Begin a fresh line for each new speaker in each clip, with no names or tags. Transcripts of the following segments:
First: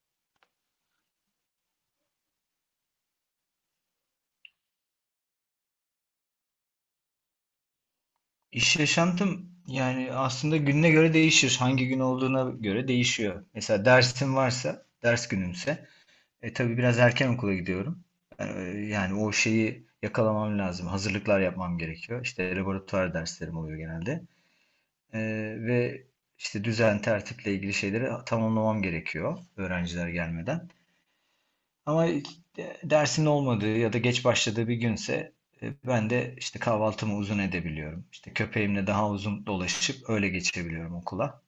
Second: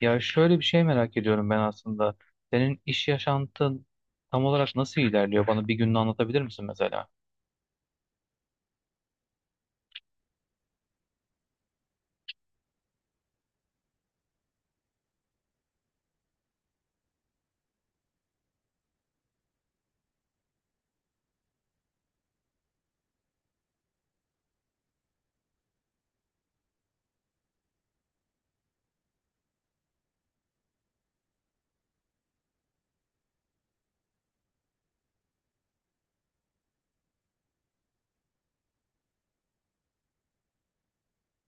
Ya şöyle bir şey merak ediyorum ben aslında. Senin iş yaşantın tam olarak nasıl ilerliyor? Bana bir gününü anlatabilir misin mesela?
İş yaşantım yani aslında gününe göre değişir. Hangi gün olduğuna göre değişiyor. Mesela dersim varsa, ders günümse, tabii biraz erken okula gidiyorum. E, Yani o şeyi yakalamam lazım. Hazırlıklar yapmam gerekiyor. İşte laboratuvar derslerim oluyor genelde. E, ve işte düzen, tertiple ilgili şeyleri tamamlamam gerekiyor öğrenciler gelmeden. Ama dersin olmadığı ya da geç başladığı bir günse ben de işte kahvaltımı uzun edebiliyorum. İşte köpeğimle daha uzun dolaşıp öyle geçebiliyorum okula.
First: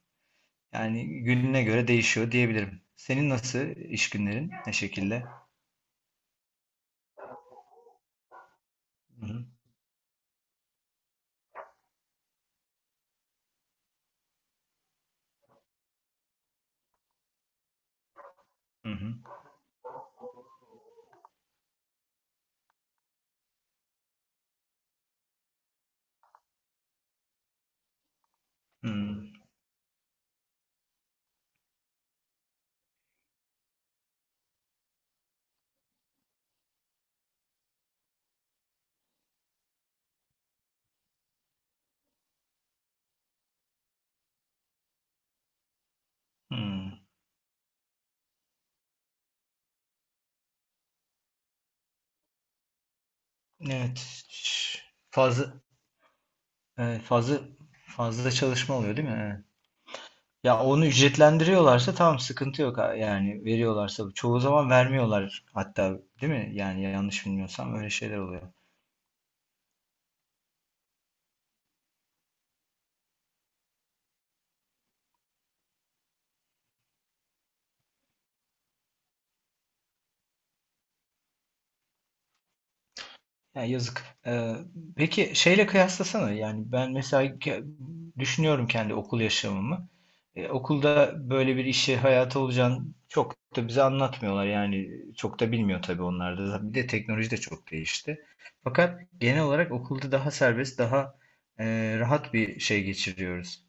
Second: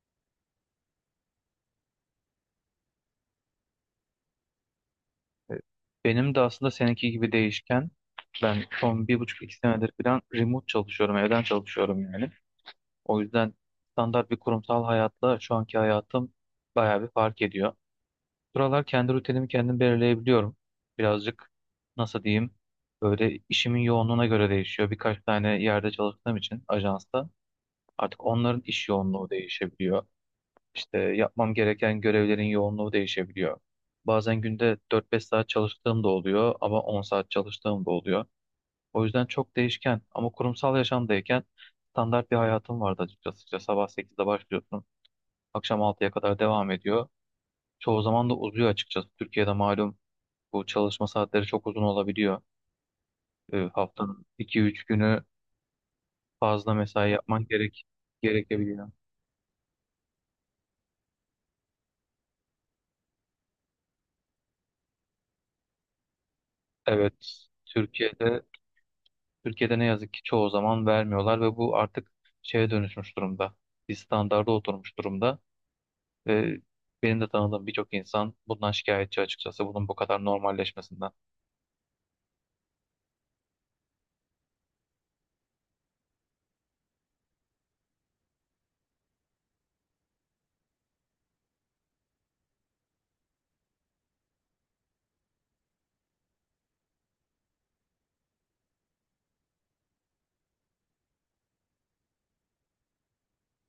Yani gününe göre değişiyor diyebilirim. Senin nasıl iş günlerin? Ne şekilde?
E, Benim de aslında seninki gibi değişken. Ben son bir
Hı
buçuk
hı.
iki senedir falan remote çalışıyorum, evden çalışıyorum yani. O yüzden standart bir kurumsal hayatla şu anki hayatım bayağı bir fark ediyor. Buralar
Hı
kendi
hı.
rutinimi kendim belirleyebiliyorum. Birazcık, nasıl diyeyim, böyle işimin yoğunluğuna göre değişiyor. Birkaç tane yerde çalıştığım için ajansta. Artık onların iş
Hı
yoğunluğu değişebiliyor. İşte yapmam gereken görevlerin yoğunluğu değişebiliyor. Bazen günde 4-5 saat çalıştığım da oluyor ama 10 saat çalıştığım da oluyor. O yüzden çok değişken ama kurumsal yaşamdayken standart bir hayatım vardı açıkçası. İşte sabah 8'de başlıyorsun, akşam 6'ya kadar devam
hı.
ediyor. Çoğu zaman da uzuyor açıkçası. Türkiye'de malum bu çalışma saatleri çok uzun olabiliyor.
Evet.
Haftanın 2-3 günü
Fazla
fazla
evet,
mesai
fazla
yapman
fazla çalışma
gerekebiliyor.
oluyor değil mi? Evet. Ya onu ücretlendiriyorlarsa tamam sıkıntı yok yani veriyorlarsa çoğu zaman vermiyorlar hatta değil mi? Yani yanlış
Evet,
bilmiyorsam öyle şeyler
Türkiye'de
oluyor.
Türkiye'de ne yazık ki çoğu zaman vermiyorlar ve bu artık şeye dönüşmüş durumda. Bir standarda oturmuş durumda ve benim de tanıdığım birçok insan bundan şikayetçi açıkçası bunun bu kadar normalleşmesinden.
Ya yazık. Peki şeyle kıyaslasana yani ben mesela düşünüyorum kendi okul yaşamımı. Okulda böyle bir işi hayata olacağını çok da bize anlatmıyorlar yani çok da bilmiyor tabii onlar da. Bir de teknoloji de çok değişti. Fakat genel olarak okulda daha serbest daha rahat bir şey geçiriyoruz.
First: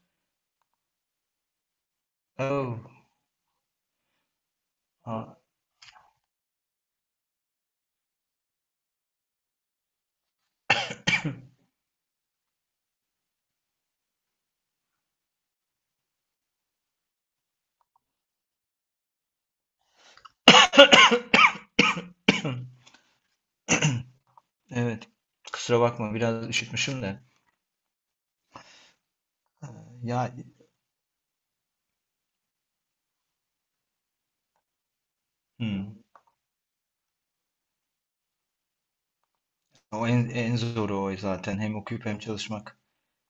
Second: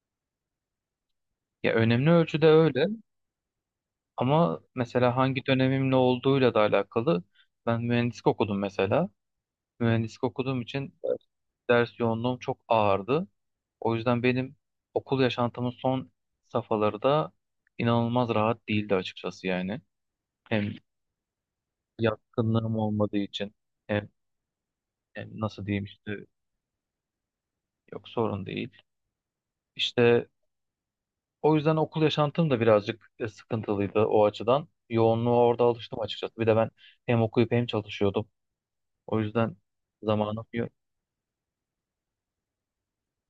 Ya önemli ölçüde öyle ama mesela
Oh.
hangi dönemin ne olduğuyla da alakalı. Ben mühendislik okudum mesela. Mühendislik okuduğum için ders yoğunluğum çok ağırdı. O yüzden benim okul yaşantımın son safhaları da inanılmaz rahat değildi açıkçası yani. Hem
Hı.
yatkınlığım olmadığı için, hem,
Evet.
hem nasıl
Kusura
diyeyim işte,
bakma biraz üşütmüşüm de.
yok sorun değil.
Ee,
İşte
Ya.
o yüzden okul yaşantım da birazcık sıkıntılıydı o açıdan. Yoğunluğa orada
Hı.
alıştım açıkçası. Bir de ben hem okuyup hem çalışıyordum. O yüzden
O en,
zamanım
en
yok.
zoru o zaten. Hem okuyup hem çalışmak.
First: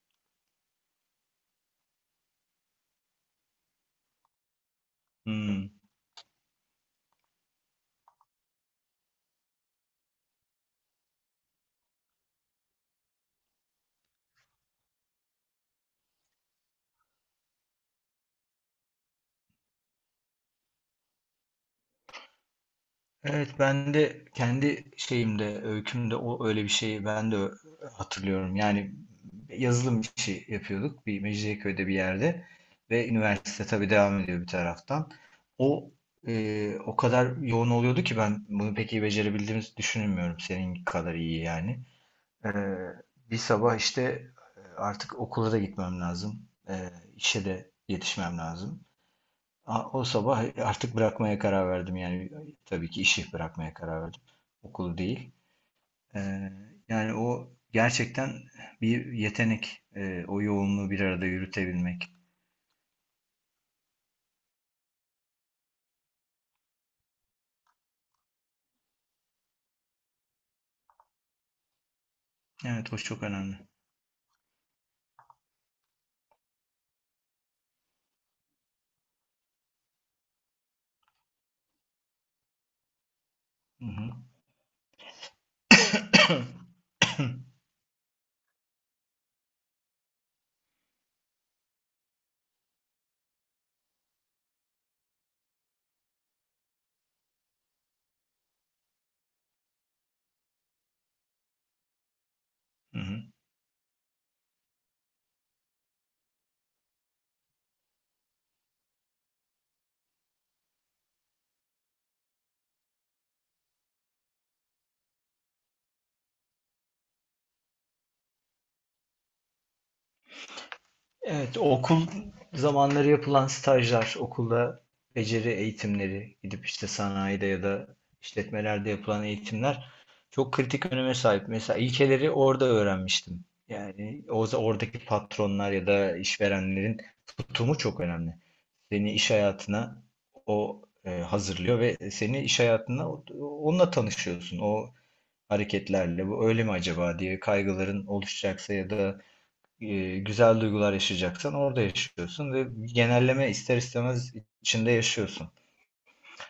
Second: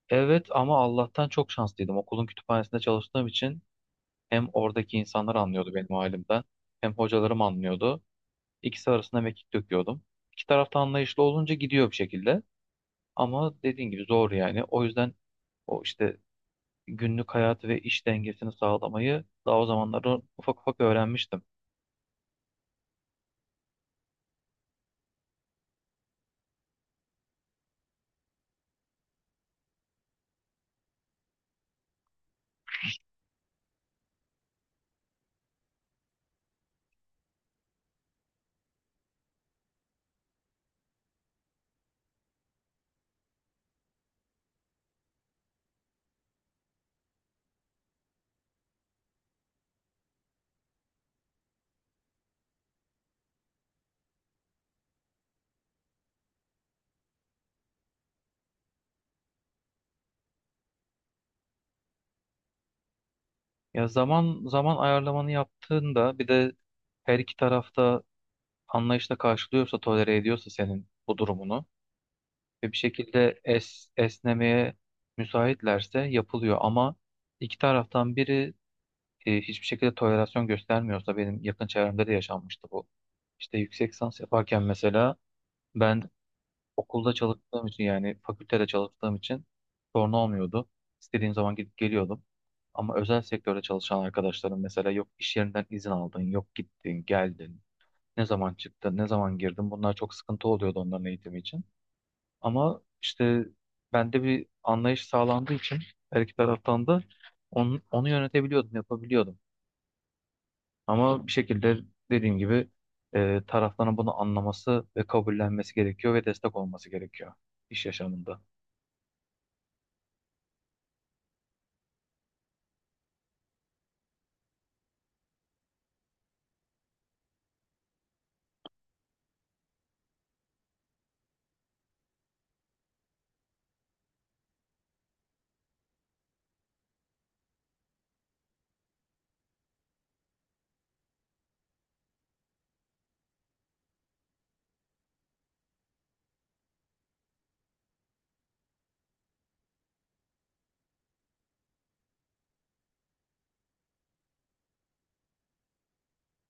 Evet ama Allah'tan çok şanslıydım. Okulun kütüphanesinde çalıştığım için hem oradaki insanlar
Hı.
anlıyordu benim halimden, hem hocalarım anlıyordu. İkisi arasında mekik döküyordum. İki tarafta anlayışlı olunca gidiyor bir şekilde. Ama dediğin gibi zor yani. O yüzden o işte günlük hayatı ve iş dengesini sağlamayı daha o zamanlarda ufak ufak öğrenmiştim.
Evet ben de kendi şeyimde, öykümde o öyle bir şeyi ben de hatırlıyorum. Yani yazılım işi yapıyorduk bir Mecidiyeköy'de bir yerde ve üniversite tabii devam ediyor bir taraftan. O o kadar yoğun oluyordu ki ben bunu pek iyi becerebildiğimizi düşünmüyorum senin kadar iyi yani. Ee, bir sabah işte artık okula da gitmem lazım. İşe de yetişmem lazım. O sabah artık bırakmaya karar verdim. Yani tabii ki işi bırakmaya karar verdim. Okulu değil. Ee, yani o gerçekten bir yetenek. O yoğunluğu bir arada yürütebilmek.
Ya zaman zaman ayarlamanı yaptığında bir de her iki tarafta anlayışla karşılıyorsa, tolere ediyorsa senin bu durumunu ve bir
Evet, o çok
şekilde
önemli.
esnemeye müsaitlerse yapılıyor ama iki taraftan biri hiçbir şekilde tolerasyon göstermiyorsa benim yakın çevremde de yaşanmıştı bu. İşte
Hı
yüksek
hı.
lisans yaparken mesela ben okulda çalıştığım için, yani fakültede çalıştığım için sorun olmuyordu. İstediğim zaman gidip geliyordum. Ama özel sektörde çalışan arkadaşlarım mesela, yok iş yerinden izin aldın, yok gittin, geldin, ne zaman çıktın, ne zaman girdin. Bunlar çok sıkıntı oluyordu onların eğitimi için. Ama
Hı hı.
işte bende bir anlayış sağlandığı için her iki taraftan da onu yönetebiliyordum, yapabiliyordum. Ama bir şekilde dediğim gibi tarafların bunu anlaması ve kabullenmesi gerekiyor ve destek olması gerekiyor iş yaşamında.
Evet, okul zamanları yapılan stajlar, okulda beceri eğitimleri, gidip işte sanayide ya da işletmelerde yapılan eğitimler çok kritik öneme sahip. Mesela ilkeleri orada öğrenmiştim. Yani o oradaki patronlar ya da işverenlerin tutumu çok önemli. Seni iş hayatına hazırlıyor ve seni iş hayatına onunla tanışıyorsun. O hareketlerle bu öyle mi acaba diye kaygıların oluşacaksa ya da güzel duygular yaşayacaksan orada yaşıyorsun ve genelleme ister istemez içinde yaşıyorsun.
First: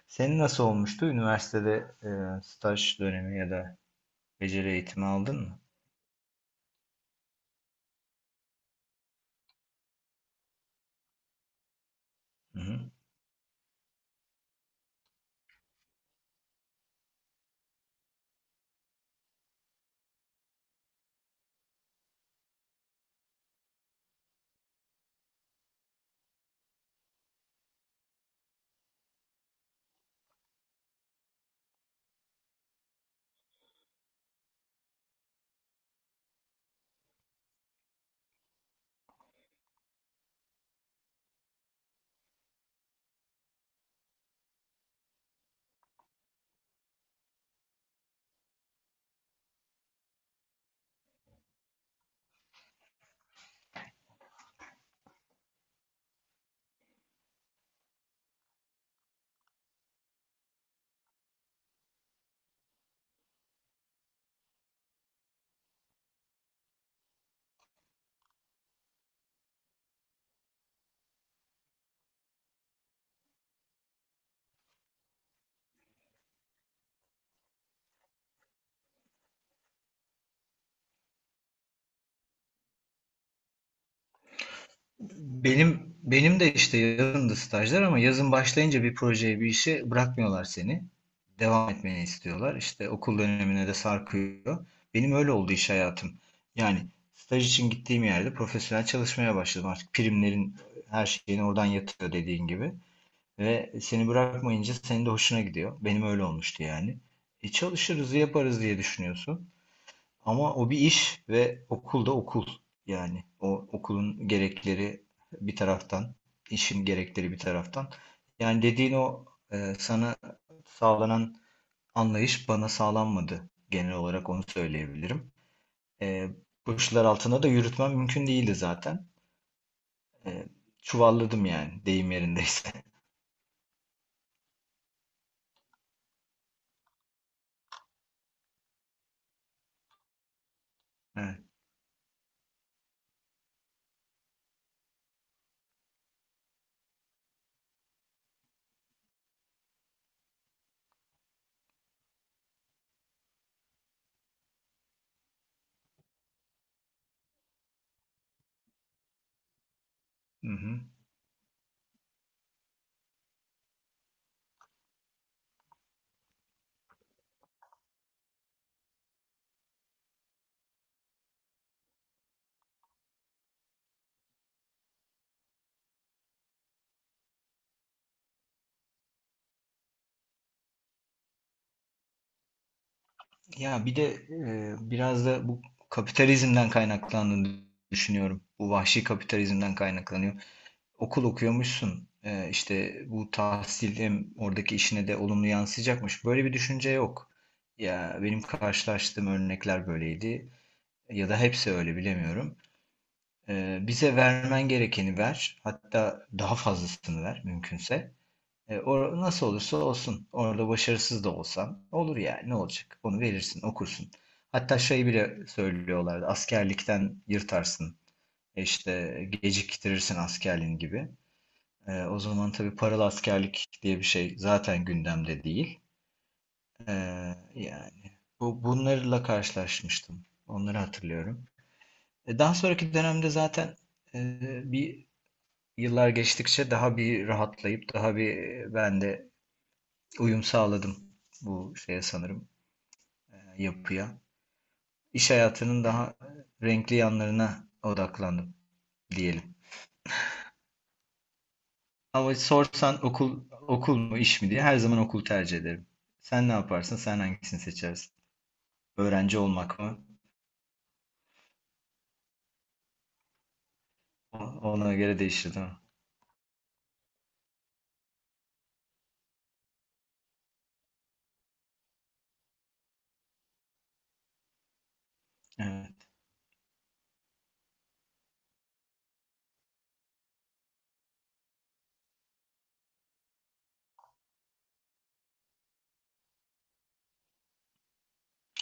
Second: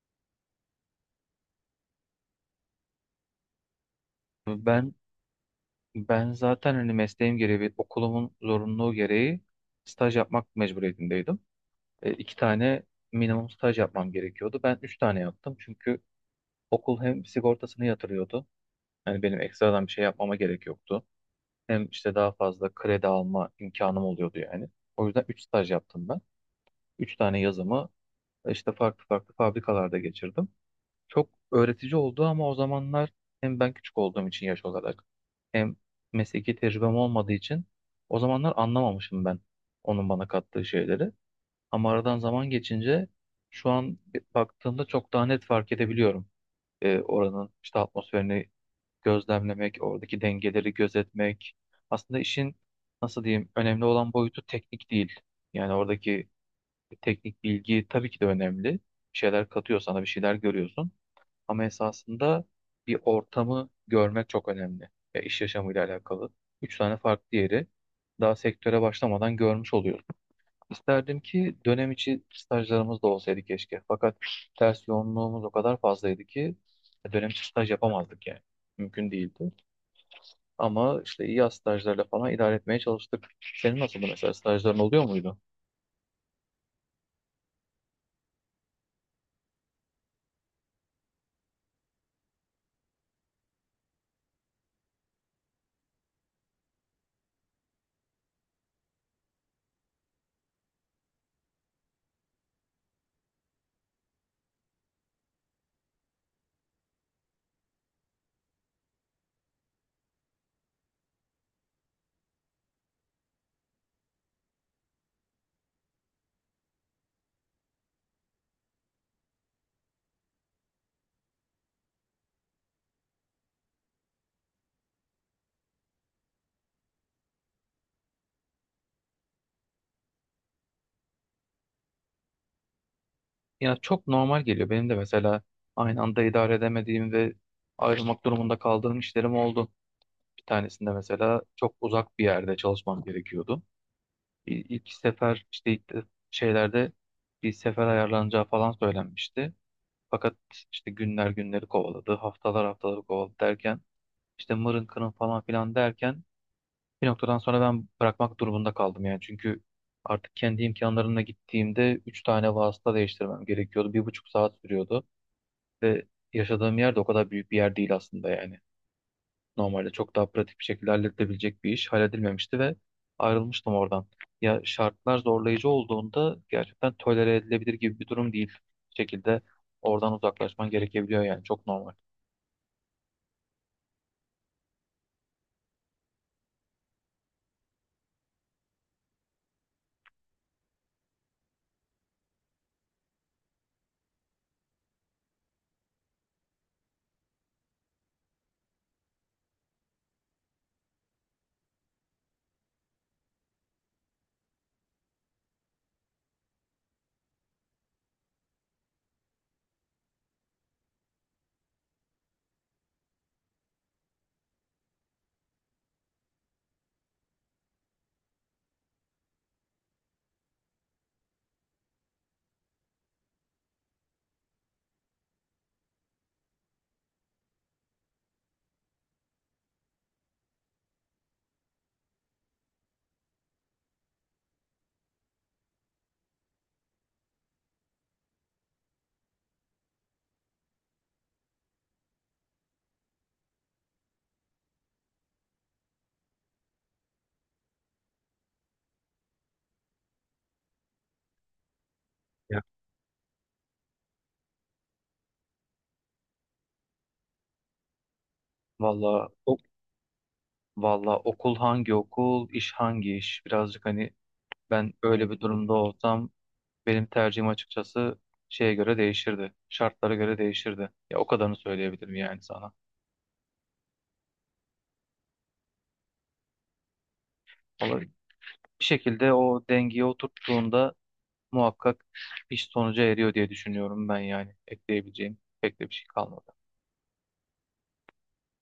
Senin nasıl olmuştu? Üniversitede e, staj dönemi ya da beceri
Ben
eğitimi aldın mı?
ben zaten hani mesleğim gereği ve okulumun zorunluluğu gereği staj yapmak mecburiyetindeydim. İki
Hı-hı.
tane minimum staj yapmam gerekiyordu. Ben üç tane yaptım çünkü okul hem sigortasını yatırıyordu. Yani benim ekstradan bir şey yapmama gerek yoktu. Hem işte daha fazla kredi alma imkanım oluyordu yani. O yüzden üç staj yaptım ben. Üç tane yazımı işte farklı farklı fabrikalarda geçirdim. Çok öğretici oldu ama o zamanlar hem ben küçük olduğum için yaş olarak, hem mesleki tecrübem olmadığı için o zamanlar anlamamışım ben onun bana kattığı şeyleri. Ama aradan zaman geçince şu an baktığımda çok daha net fark edebiliyorum. Oranın işte atmosferini gözlemlemek, oradaki dengeleri gözetmek. Aslında işin, nasıl diyeyim, önemli olan boyutu teknik değil. Yani oradaki teknik bilgi tabii ki de önemli. Bir şeyler katıyor sana, bir şeyler görüyorsun. Ama esasında bir ortamı görmek çok önemli. Ya, iş yaşamıyla alakalı. Üç tane farklı yeri daha sektöre başlamadan görmüş oluyoruz. İsterdim ki dönem içi stajlarımız da olsaydı keşke. Fakat ders yoğunluğumuz o kadar fazlaydı ki dönem içi staj yapamazdık yani. Mümkün değildi. Ama işte yaz stajlarla falan idare etmeye çalıştık. Senin nasıldı mesela, stajların oluyor muydu?
Benim de işte yazındı stajlar ama yazın başlayınca bir projeye bir işe bırakmıyorlar seni. Devam etmeni istiyorlar. İşte okul dönemine de sarkıyor. Benim öyle oldu iş hayatım. Yani staj için gittiğim yerde profesyonel çalışmaya başladım. Artık primlerin her şeyini oradan yatıyor dediğin gibi. Ve seni bırakmayınca senin de hoşuna gidiyor. Benim öyle olmuştu yani. Çalışırız, yaparız diye düşünüyorsun. Ama o bir iş ve okul da okul. Yani o okulun gerekleri bir taraftan, işin gerekleri bir taraftan. Yani dediğin o sana sağlanan anlayış bana sağlanmadı. Genel olarak onu söyleyebilirim. E, bu işler altında da yürütmem mümkün değildi zaten. E, Çuvalladım yani deyim yerindeyse.
Ya çok normal geliyor. Benim de mesela aynı anda idare edemediğim ve ayrılmak durumunda kaldığım işlerim oldu. Bir tanesinde
Evet.
mesela çok uzak bir yerde çalışmam gerekiyordu. İlk sefer işte şeylerde bir sefer ayarlanacağı falan söylenmişti. Fakat işte günler günleri kovaladı, haftalar haftaları kovaladı derken, işte mırın kırın falan filan derken, bir noktadan sonra ben bırakmak durumunda kaldım yani. Çünkü artık
Hı
kendi
hı.
imkanlarımla gittiğimde 3 tane vasıta değiştirmem gerekiyordu. 1,5 saat sürüyordu ve yaşadığım yer de o kadar büyük bir yer değil aslında yani. Normalde çok daha pratik bir şekilde halledilebilecek bir iş halledilmemişti ve ayrılmıştım oradan. Ya, şartlar zorlayıcı olduğunda gerçekten tolere edilebilir gibi bir durum değil. Bir şekilde oradan uzaklaşman gerekebiliyor yani, çok normal.
Ya bir de biraz da bu kapitalizmden kaynaklandığını düşünüyorum. Bu vahşi kapitalizmden kaynaklanıyor. Okul okuyormuşsun. İşte bu tahsil hem oradaki işine de olumlu yansıyacakmış. Böyle bir düşünce yok. Ya benim karşılaştığım örnekler böyleydi. Ya da hepsi öyle bilemiyorum. Bize vermen gerekeni ver. Hatta daha fazlasını ver mümkünse. E, or Nasıl olursa olsun. Orada başarısız da olsan olur yani. Ne olacak? Onu verirsin, okursun. Hatta şey bile söylüyorlardı. Askerlikten yırtarsın. İşte geciktirirsin askerliğin gibi. O zaman tabii paralı askerlik diye bir şey zaten gündemde değil. E, yani bunlarla karşılaşmıştım. Onları hatırlıyorum. Daha sonraki dönemde zaten bir yıllar geçtikçe daha bir rahatlayıp daha bir ben de uyum sağladım bu şeye sanırım yapıya. İş hayatının daha renkli yanlarına odaklandım diyelim. Ama
Ya.
sorsan okul okul mu iş mi diye her zaman okul tercih ederim. Sen ne yaparsın? Sen hangisini seçersin?
Valla
Öğrenci
o-
olmak mı?
Valla okul hangi okul, iş hangi iş? Birazcık, hani, ben
Ona göre
öyle bir
değişir, değil
durumda
mi?
olsam benim tercihim açıkçası şeye göre değişirdi. Şartlara göre değişirdi. Ya, o kadarını söyleyebilirim yani sana.
Evet.
Ama bir şekilde o dengeye oturttuğunda muhakkak iş sonuca eriyor diye düşünüyorum ben yani. Ekleyebileceğim pek de bir şey kalmadı.